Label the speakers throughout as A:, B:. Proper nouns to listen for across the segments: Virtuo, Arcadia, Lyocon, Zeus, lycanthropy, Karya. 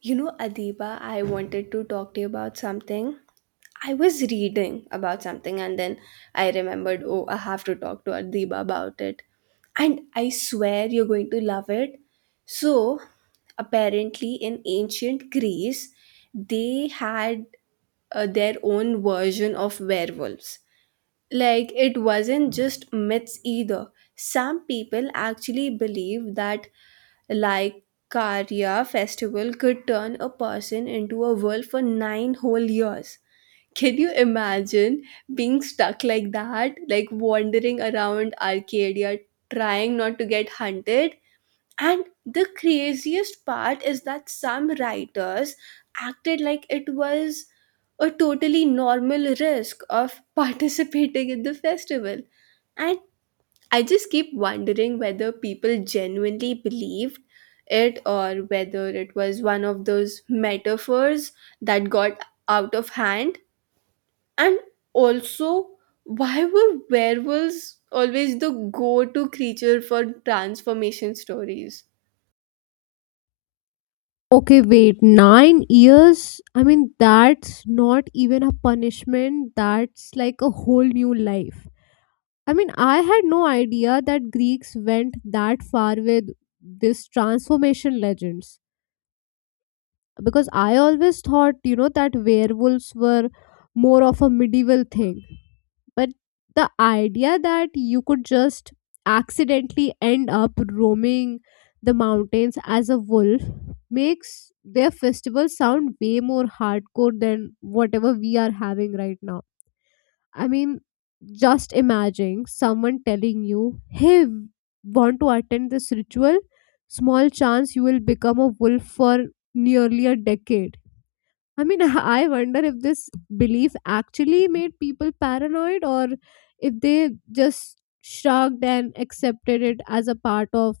A: You know, Adiba, I wanted to talk to you about something. I was reading about something and then I remembered, oh, I have to talk to Adiba about it. And I swear you're going to love it. So, apparently, in ancient Greece, they had their own version of werewolves. Like, it wasn't just myths either. Some people actually believe that like Karya festival could turn a person into a wolf for nine whole years. Can you imagine being stuck like that, like wandering around Arcadia, trying not to get hunted? And the craziest part is that some writers acted like it was a totally normal risk of participating in the festival. And I just keep wondering whether people genuinely believed it or whether it was one of those metaphors that got out of hand. And also, why were werewolves always the go to creature for transformation stories?
B: Okay, wait, 9 years? I mean, that's not even a punishment, that's like a whole new life. I mean, I had no idea that Greeks went that far with this transformation legends because I always thought, that werewolves were more of a medieval thing. But the idea that you could just accidentally end up roaming the mountains as a wolf makes their festival sound way more hardcore than whatever we are having right now. I mean, just imagine someone telling you, hey, want to attend this ritual? Small chance you will become a wolf for nearly a decade. I mean, I wonder if this belief actually made people paranoid or if they just shrugged and accepted it as a part of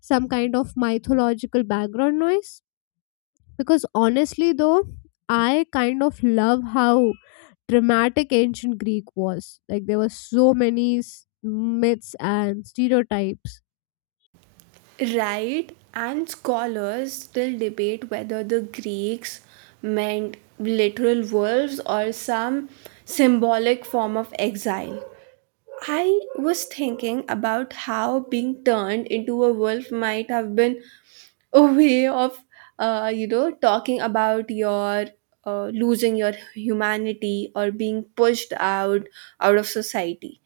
B: some kind of mythological background noise. Because honestly, though, I kind of love how dramatic ancient Greek was. Like, there were so many myths and stereotypes.
A: Right, and scholars still debate whether the Greeks meant literal wolves or some symbolic form of exile. I was thinking about how being turned into a wolf might have been a way of, talking about your losing your humanity or being pushed out of society.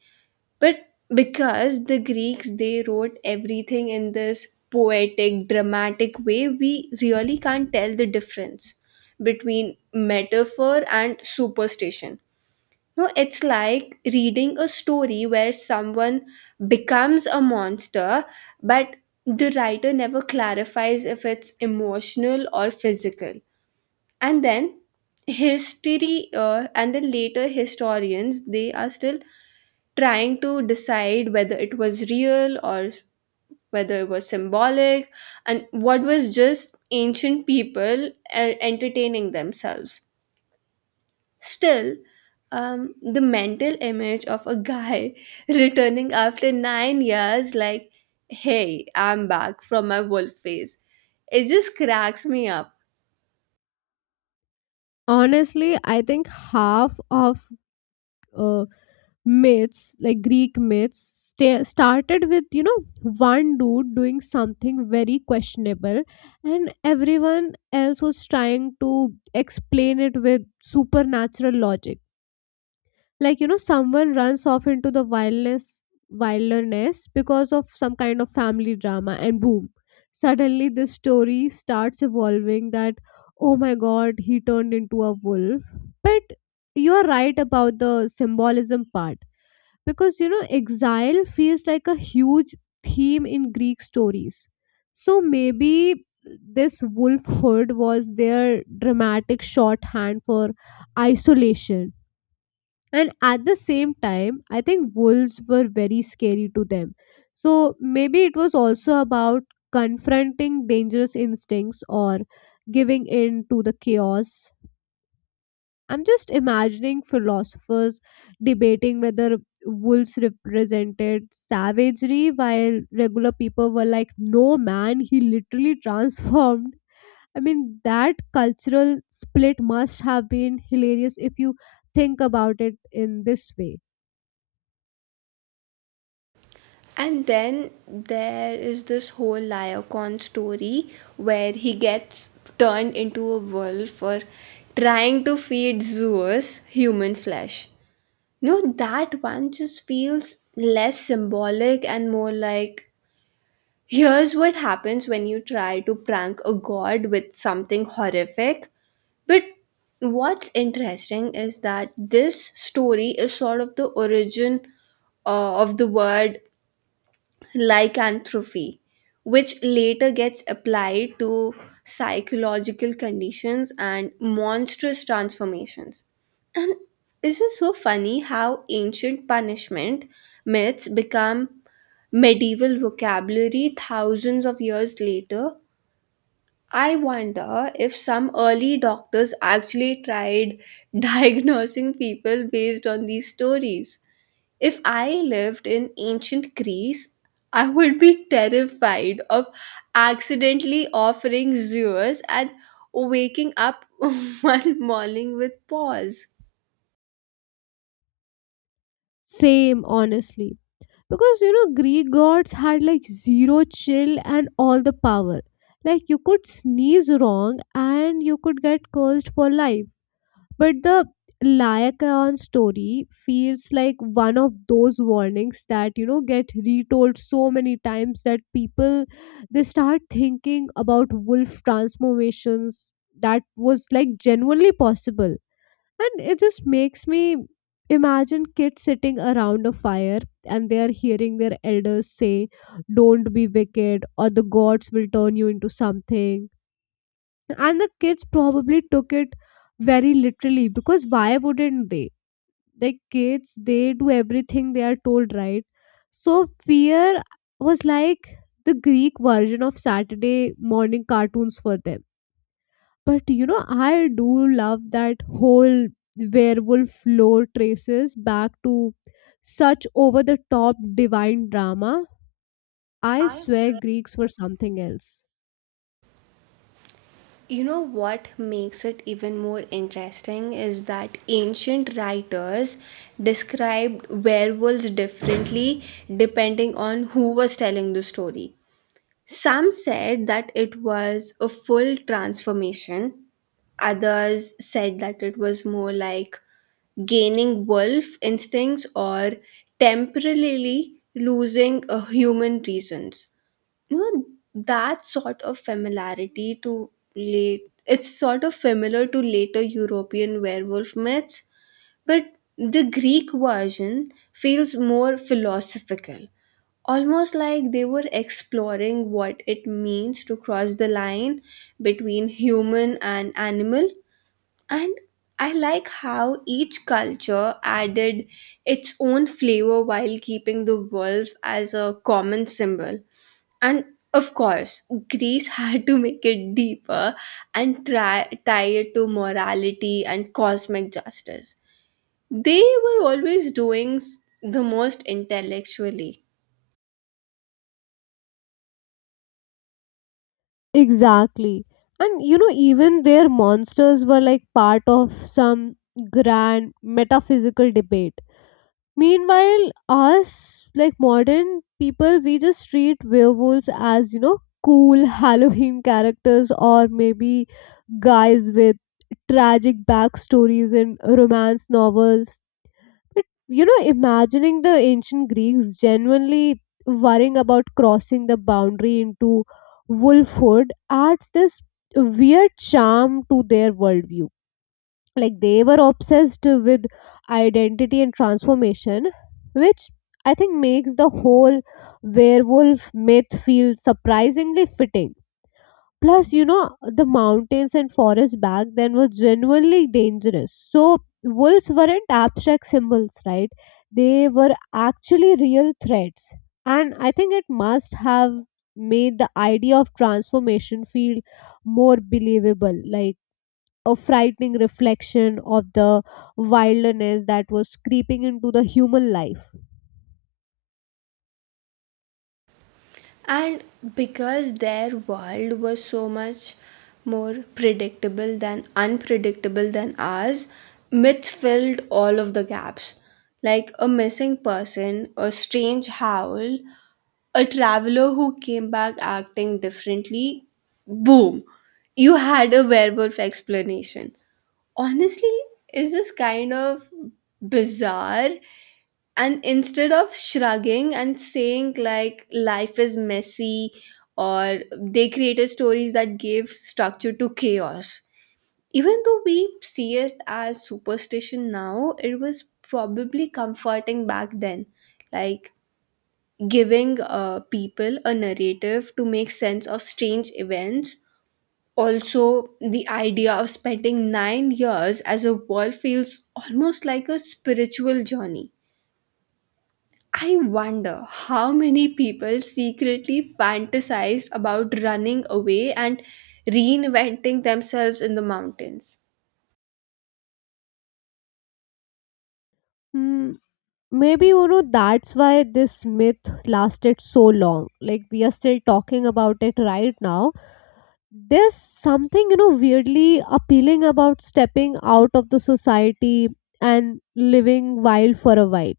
A: But because the Greeks they wrote everything in this poetic, dramatic way, we really can't tell the difference between metaphor and superstition. No, it's like reading a story where someone becomes a monster, but the writer never clarifies if it's emotional or physical. And then and then later historians, they are still trying to decide whether it was real or whether it was symbolic and what was just ancient people entertaining themselves. Still, the mental image of a guy returning after 9 years, like, hey, I'm back from my wolf phase, it just cracks me up.
B: Honestly, I think half of uh, myths, like Greek myths, started with one dude doing something very questionable, and everyone else was trying to explain it with supernatural logic, like someone runs off into the wildness wilderness because of some kind of family drama, and boom, suddenly this story starts evolving that oh my god, he turned into a wolf. But you are right about the symbolism part because exile feels like a huge theme in Greek stories. So maybe this wolf hood was their dramatic shorthand for isolation. And at the same time, I think wolves were very scary to them, so maybe it was also about confronting dangerous instincts or giving in to the chaos. I'm just imagining philosophers debating whether wolves represented savagery while regular people were like, no, man, he literally transformed. I mean, that cultural split must have been hilarious if you think about it in this way.
A: And then there is this whole Lyocon story where he gets turned into a wolf for trying to feed Zeus human flesh. No, that one just feels less symbolic and more like, here's what happens when you try to prank a god with something horrific. But what's interesting is that this story is sort of the origin of the word lycanthropy, which later gets applied to psychological conditions and monstrous transformations. And this is so funny how ancient punishment myths become medieval vocabulary thousands of years later. I wonder if some early doctors actually tried diagnosing people based on these stories. If I lived in ancient Greece, I would be terrified of accidentally offering zoos and waking up one morning with paws.
B: Same, honestly. Because, Greek gods had like zero chill and all the power. Like, you could sneeze wrong and you could get cursed for life. But the Lycaon story feels like one of those warnings that get retold so many times that people they start thinking about wolf transformations that was like genuinely possible. And it just makes me imagine kids sitting around a fire, and they are hearing their elders say, don't be wicked, or the gods will turn you into something. And the kids probably took it very literally because why wouldn't they, like kids, they do everything they are told, right? So fear was like the Greek version of Saturday morning cartoons for them. But I do love that whole werewolf lore traces back to such over the top divine drama. I
A: I
B: swear
A: swear.
B: Greeks were something else.
A: You know what makes it even more interesting is that ancient writers described werewolves differently depending on who was telling the story. Some said that it was a full transformation. Others said that it was more like gaining wolf instincts or temporarily losing a human reasons. You know, that sort of familiar to later European werewolf myths, but the Greek version feels more philosophical, almost like they were exploring what it means to cross the line between human and animal. And I like how each culture added its own flavor while keeping the wolf as a common symbol. And of course Greece had to make it deeper and tie it to morality and cosmic justice. They were always doing the most intellectually.
B: Exactly. And even their monsters were like part of some grand metaphysical debate. Meanwhile, us, like modern people, we just treat werewolves as, cool Halloween characters, or maybe guys with tragic backstories in romance novels. But imagining the ancient Greeks genuinely worrying about crossing the boundary into wolfhood adds this weird charm to their worldview. Like, they were obsessed with identity and transformation, which I think makes the whole werewolf myth feel surprisingly fitting. Plus the mountains and forests back then were genuinely dangerous, so wolves weren't abstract symbols, right? They were actually real threats, and I think it must have made the idea of transformation feel more believable, like a frightening reflection of the wilderness that was creeping into the human life.
A: And because their world was so much more predictable than unpredictable than ours, myths filled all of the gaps. Like a missing person, a strange howl, a traveler who came back acting differently, boom, you had a werewolf explanation. Honestly is just kind of bizarre. And instead of shrugging and saying, like, life is messy, or they created stories that gave structure to chaos. Even though we see it as superstition now, it was probably comforting back then, like giving people a narrative to make sense of strange events. Also, the idea of spending 9 years as a world feels almost like a spiritual journey. I wonder how many people secretly fantasized about running away and reinventing themselves in the mountains.
B: Hmm, maybe that's why this myth lasted so long, like we are still talking about it right now. There's something, weirdly appealing about stepping out of the society and living wild for a while.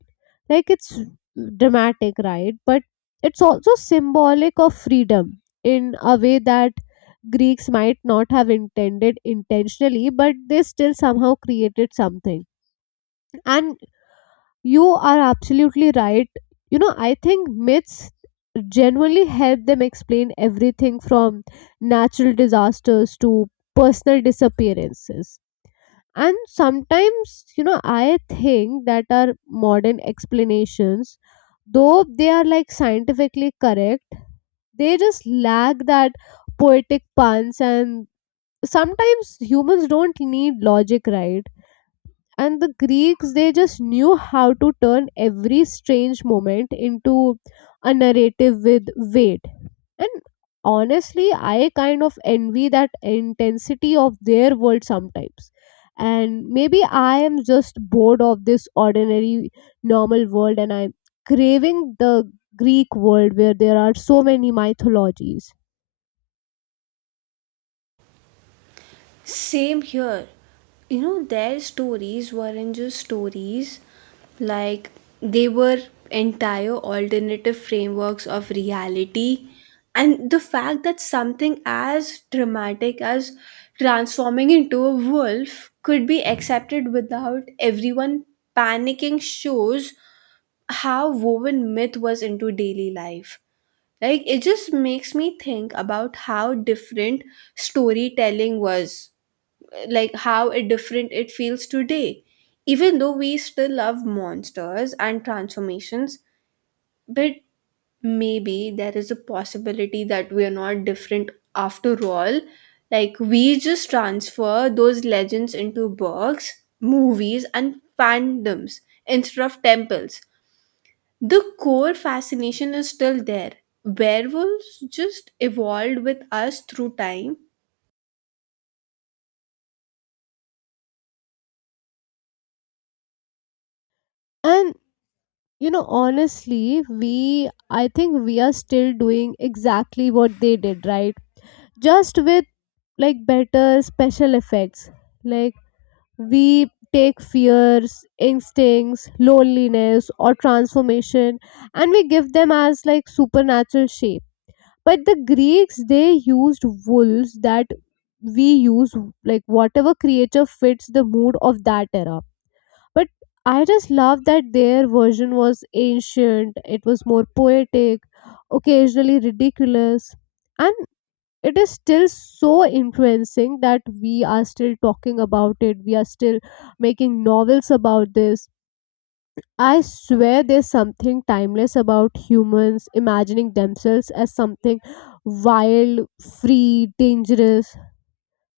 B: Like, it's dramatic, right? But it's also symbolic of freedom in a way that Greeks might not have intended intentionally, but they still somehow created something. And you are absolutely right. I think myths genuinely help them explain everything from natural disasters to personal disappearances. And sometimes, I think that our modern explanations, though they are like scientifically correct, they just lack that poetic puns. And sometimes humans don't need logic, right? And the Greeks, they just knew how to turn every strange moment into a narrative with weight. And honestly, I kind of envy that intensity of their world sometimes. And maybe I am just bored of this ordinary normal world, and I'm craving the Greek world where there are so many mythologies.
A: Same here. You know, their stories weren't just stories, like, they were entire alternative frameworks of reality. And the fact that something as dramatic as transforming into a wolf could be accepted without everyone panicking shows how woven myth was into daily life. Like, it just makes me think about how different storytelling was, like how it different it feels today, even though we still love monsters and transformations. But maybe there is a possibility that we are not different after all. Like, we just transfer those legends into books, movies, and fandoms instead of temples. The core fascination is still there. Werewolves just evolved with us through time.
B: And honestly, we, I think, we are still doing exactly what they did, right? Just with like better special effects. Like, we take fears, instincts, loneliness, or transformation, and we give them as like supernatural shape. But the Greeks, they used wolves that we use, like whatever creature fits the mood of that era. But I just love that their version was ancient, it was more poetic, occasionally ridiculous. And it is still so influencing that we are still talking about it, we are still making novels about this. I swear there's something timeless about humans imagining themselves as something wild, free, dangerous.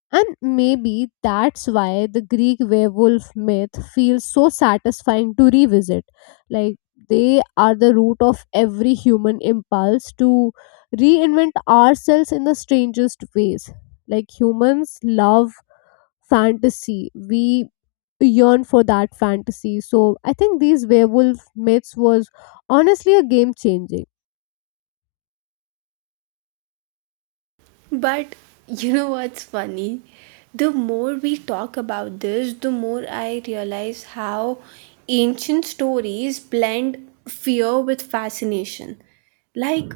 B: And maybe that's why the Greek werewolf myth feels so satisfying to revisit. Like, they are the root of every human impulse to reinvent ourselves in the strangest ways. Like, humans love fantasy. We yearn for that fantasy. So, I think these werewolf myths was honestly a game changing.
A: But you know what's funny? The more we talk about this, the more I realize how ancient stories blend fear with fascination. Like,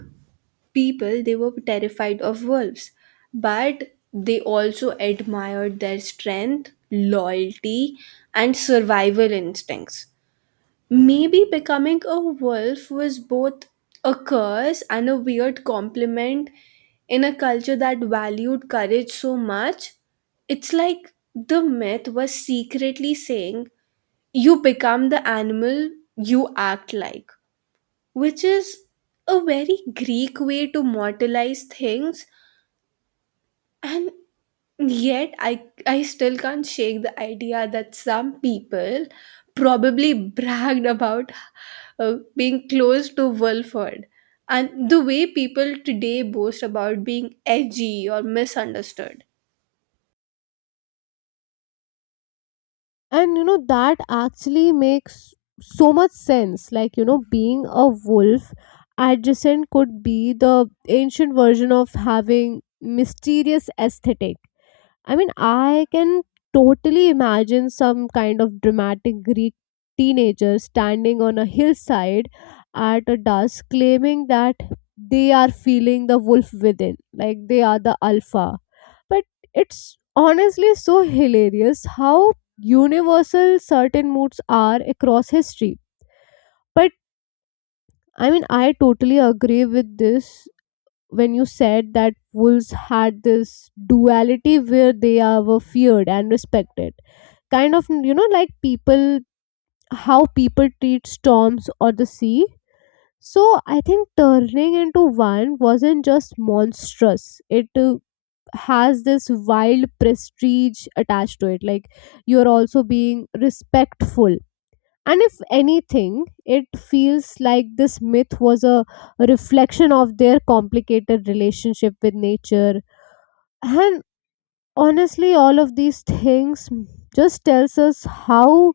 A: people, they were terrified of wolves, but they also admired their strength, loyalty, and survival instincts. Maybe becoming a wolf was both a curse and a weird compliment in a culture that valued courage so much. It's like the myth was secretly saying, you become the animal you act like, which is a very Greek way to mortalize things. And yet, I still can't shake the idea that some people probably bragged about being close to Wilford. And the way people today boast about being edgy or misunderstood.
B: And that actually makes so much sense. Like, being a wolf adjacent could be the ancient version of having mysterious aesthetic. I mean, I can totally imagine some kind of dramatic Greek teenager standing on a hillside at a dusk claiming that they are feeling the wolf within, like they are the alpha. But it's honestly so hilarious how universal certain moods are across history. But I mean, I totally agree with this when you said that wolves had this duality where were feared and respected, kind of like people, how people treat storms or the sea. So I think turning into one wasn't just monstrous, it has this wild prestige attached to it, like you're also being respectful. And if anything, it feels like this myth was a reflection of their complicated relationship with nature. And honestly, all of these things just tells us how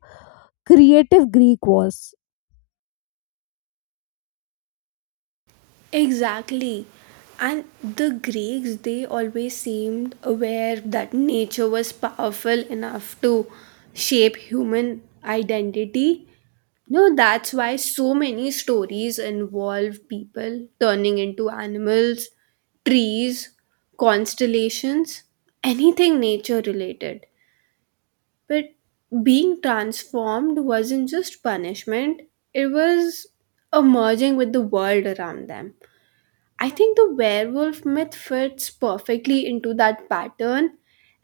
B: creative Greek was.
A: Exactly. And the Greeks, they always seemed aware that nature was powerful enough to shape human identity. No, that's why so many stories involve people turning into animals, trees, constellations, anything nature related. But being transformed wasn't just punishment, it was a merging with the world around them. I think the werewolf myth fits perfectly into that pattern,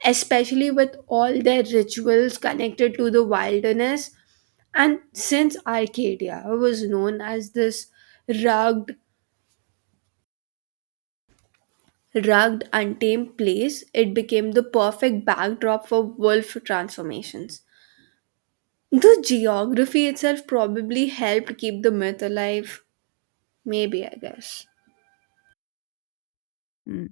A: especially with all their rituals connected to the wilderness. And since Arcadia was known as this rugged, untamed place, it became the perfect backdrop for wolf transformations. The geography itself probably helped keep the myth alive. Maybe, I guess.
B: Mm.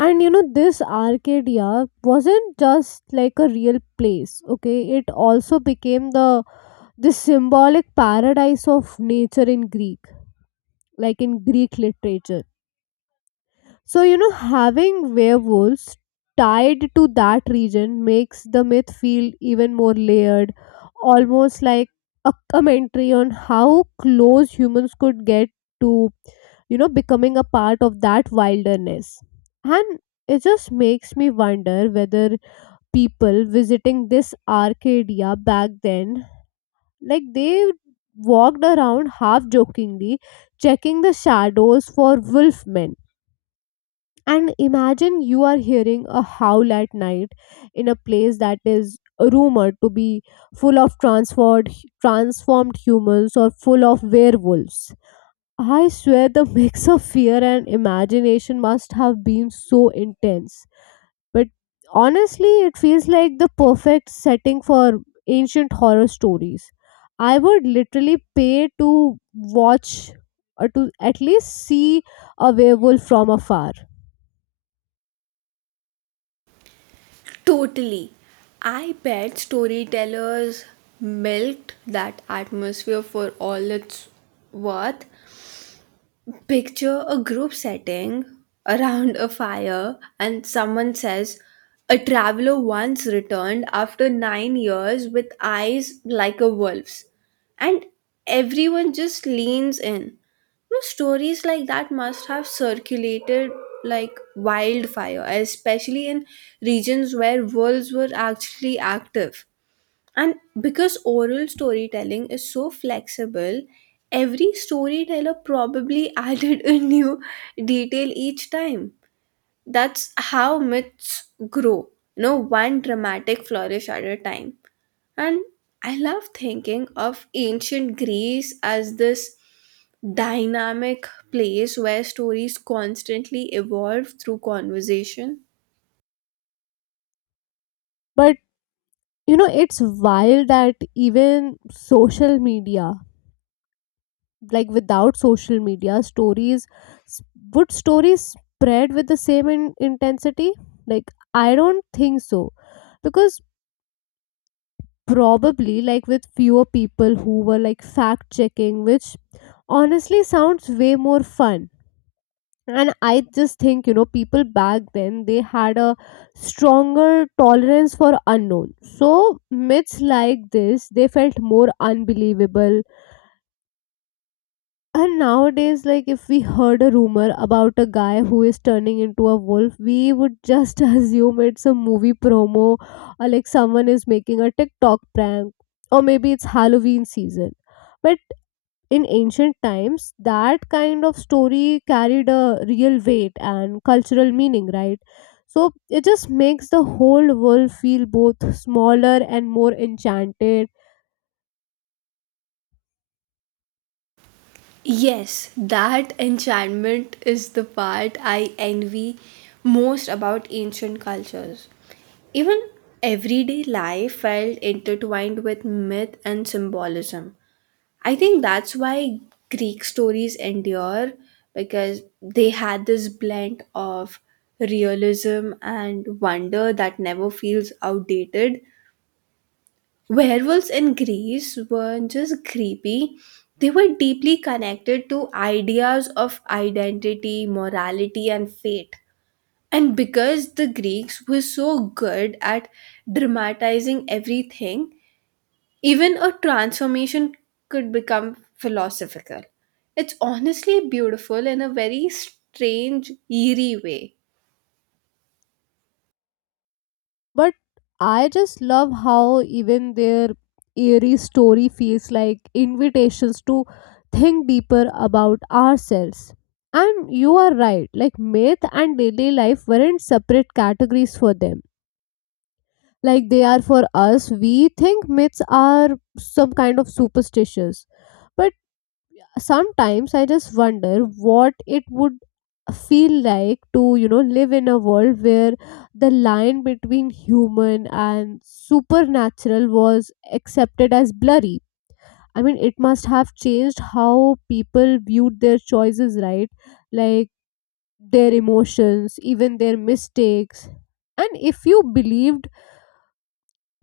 B: And this Arcadia wasn't just like a real place, okay? It also became the this symbolic paradise of nature in Greek, like in Greek literature. So, having werewolves tied to that region makes the myth feel even more layered, almost like a commentary on how close humans could get to, becoming a part of that wilderness. And it just makes me wonder whether people visiting this Arcadia back then, like they walked around half jokingly, checking the shadows for wolfmen, and imagine you are hearing a howl at night in a place that is rumored to be full of transformed humans or full of werewolves. I swear the mix of fear and imagination must have been so intense. But honestly, it feels like the perfect setting for ancient horror stories. I would literally pay to watch, or to at least see a werewolf from afar.
A: Totally. I bet storytellers milked that atmosphere for all it's worth. Picture a group setting around a fire, and someone says, a traveler once returned after 9 years with eyes like a wolf's. And everyone just leans in. No, stories like that must have circulated like wildfire, especially in regions where wolves were actually active. And because oral storytelling is so flexible, every storyteller probably added a new detail each time. That's how myths grow, you know, one dramatic flourish at a time. And I love thinking of ancient Greece as this dynamic place where stories constantly evolve through conversation.
B: But it's wild that even social media, like without social media, stories would stories spread with the same intensity? Like, I don't think so because probably like with fewer people who were like fact checking, which honestly sounds way more fun. And I just think, people back then they had a stronger tolerance for unknown, so myths like this they felt more unbelievable. And nowadays, like if we heard a rumor about a guy who is turning into a wolf, we would just assume it's a movie promo, or like someone is making a TikTok prank, or maybe it's Halloween season. But in ancient times that kind of story carried a real weight and cultural meaning, right? So it just makes the whole world feel both smaller and more enchanted.
A: Yes, that enchantment is the part I envy most about ancient cultures. Even everyday life felt intertwined with myth and symbolism. I think that's why Greek stories endure, because they had this blend of realism and wonder that never feels outdated. Werewolves in Greece weren't just creepy, they were deeply connected to ideas of identity, morality, and fate. And because the Greeks were so good at dramatizing everything, even a transformation could become philosophical. It's honestly beautiful in a very strange, eerie way.
B: But I just love how even their eerie story feels like invitations to think deeper about ourselves. And you are right, like myth and daily life weren't separate categories for them, like they are for us. We think myths are some kind of superstitious. But sometimes I just wonder what it would feel like to, live in a world where the line between human and supernatural was accepted as blurry. I mean, it must have changed how people viewed their choices, right? Like, their emotions, even their mistakes. And if you believed,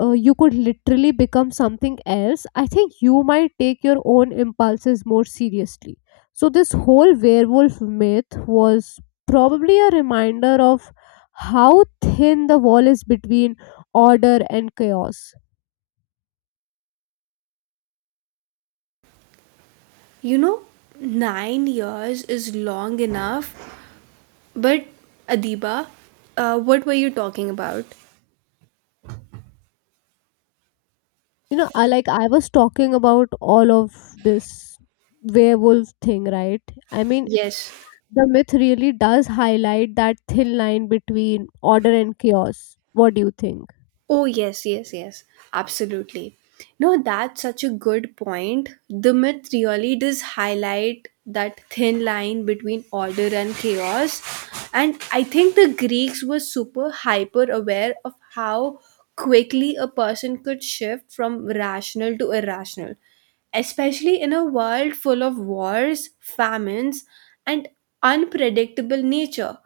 B: you could literally become something else, I think you might take your own impulses more seriously. So, this whole werewolf myth was probably a reminder of how thin the wall is between order and chaos.
A: You know, 9 years is long enough. But Adiba, what were you talking about?
B: I was talking about all of this werewolf thing, right? I mean,
A: Yes.
B: the myth really does highlight that thin line between order and chaos. What do you think?
A: Oh, yes, yes, yes. Absolutely. No, that's such a good point. The myth really does highlight that thin line between order and chaos. And I think the Greeks were super hyper aware of how quickly a person could shift from rational to irrational, especially in a world full of wars, famines, and unpredictable nature.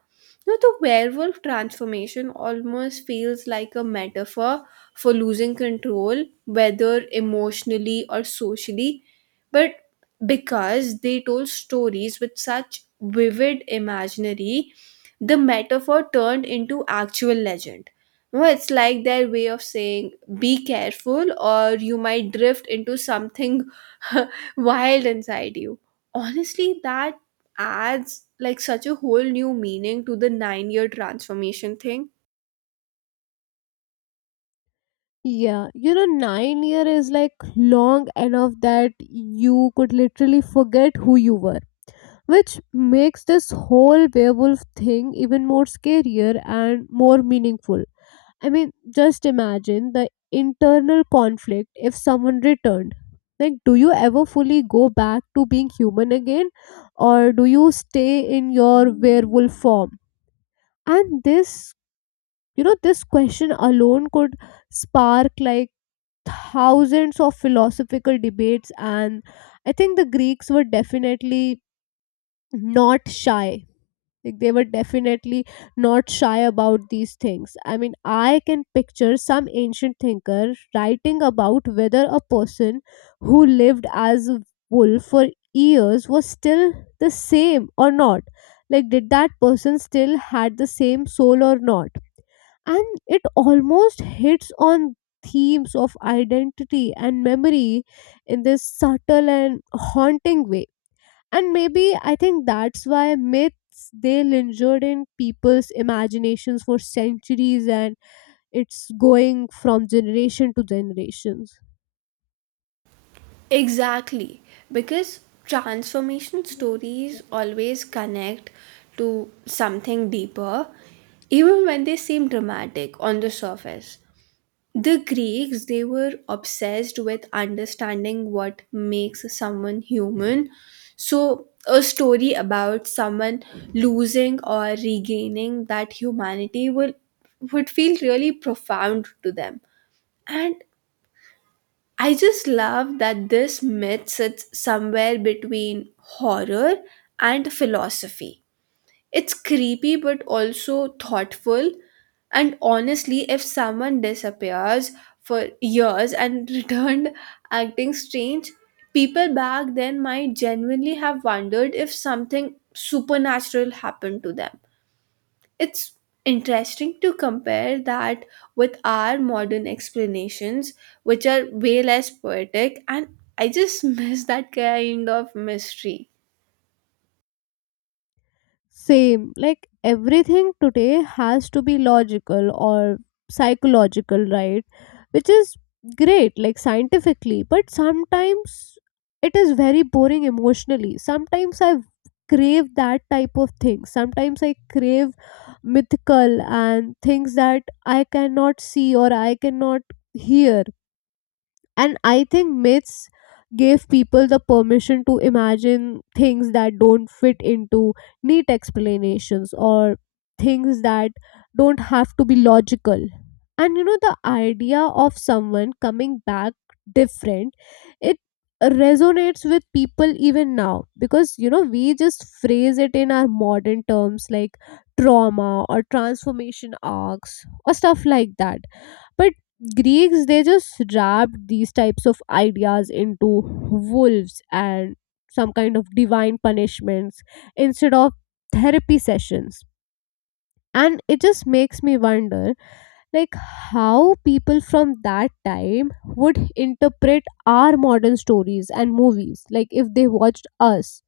A: Now, the werewolf transformation almost feels like a metaphor for losing control, whether emotionally or socially, but because they told stories with such vivid imaginary, the metaphor turned into actual legend. No, it's like their way of saying, be careful, or you might drift into something wild inside you. Honestly, that adds like such a whole new meaning to the 9-year transformation thing.
B: Yeah, 9 year is like long enough that you could literally forget who you were, which makes this whole werewolf thing even more scarier and more meaningful. I mean, just imagine the internal conflict if someone returned. Like, do you ever fully go back to being human again, or do you stay in your werewolf form? And this question alone could spark like thousands of philosophical debates. And I think the Greeks were definitely not shy, like they were definitely not shy about these things. I mean, I can picture some ancient thinker writing about whether a person who lived as a wolf for years was still the same or not, like did that person still had the same soul or not. And it almost hits on themes of identity and memory in this subtle and haunting way. And maybe I think that's why myths they lingered in people's imaginations for centuries, and it's going from generation to generations.
A: Exactly, because transformation stories always connect to something deeper, even when they seem dramatic on the surface. The Greeks, they were obsessed with understanding what makes someone human. So, a story about someone losing or regaining that humanity will would feel really profound to them. And I just love that this myth sits somewhere between horror and philosophy. It's creepy but also thoughtful. And honestly, if someone disappears for years and returned acting strange, people back then might genuinely have wondered if something supernatural happened to them. It's interesting to compare that with our modern explanations, which are way less poetic, and I just miss that kind of mystery.
B: Same. Like, everything today has to be logical or psychological, right? Which is great, like scientifically, but sometimes it is very boring emotionally. Sometimes I crave that type of thing. Sometimes I crave mythical and things that I cannot see or I cannot hear. And I think myths gave people the permission to imagine things that don't fit into neat explanations, or things that don't have to be logical. And the idea of someone coming back different, it resonates with people even now because we just phrase it in our modern terms like trauma or transformation arcs or stuff like that. But Greeks they just wrapped these types of ideas into wolves and some kind of divine punishments instead of therapy sessions. And it just makes me wonder like how people from that time would interpret our modern stories and movies, like if they watched us.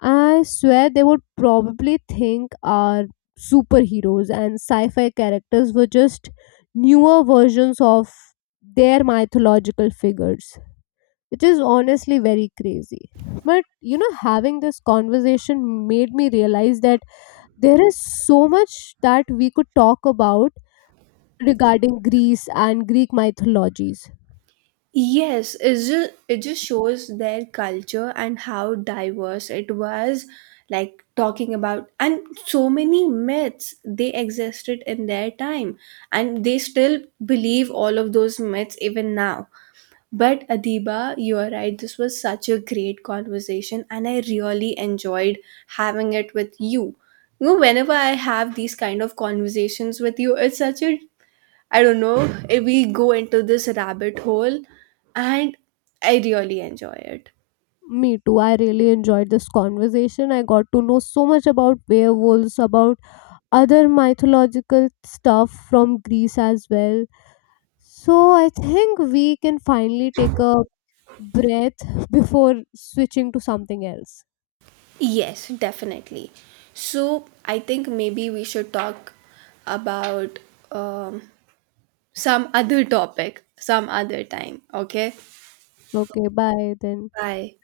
B: I swear they would probably think our superheroes and sci fi characters were just newer versions of their mythological figures, which is honestly very crazy. But having this conversation made me realize that there is so much that we could talk about regarding Greece and Greek mythologies.
A: Yes, it just shows their culture and how diverse it was. Like, talking about, and so many myths they existed in their time, and they still believe all of those myths even now. But Adiba, you are right, this was such a great conversation, and I really enjoyed having it with you. You know, whenever I have these kind of conversations with you, it's such a, I don't know, we go into this rabbit hole and I really enjoy it.
B: Me too. I really enjoyed this conversation. I got to know so much about werewolves, about other mythological stuff from Greece as well. So I think we can finally take a breath before switching to something else.
A: Yes, definitely. So I think maybe we should talk about um, some other topic, some other time, okay?
B: Okay, bye then.
A: Bye.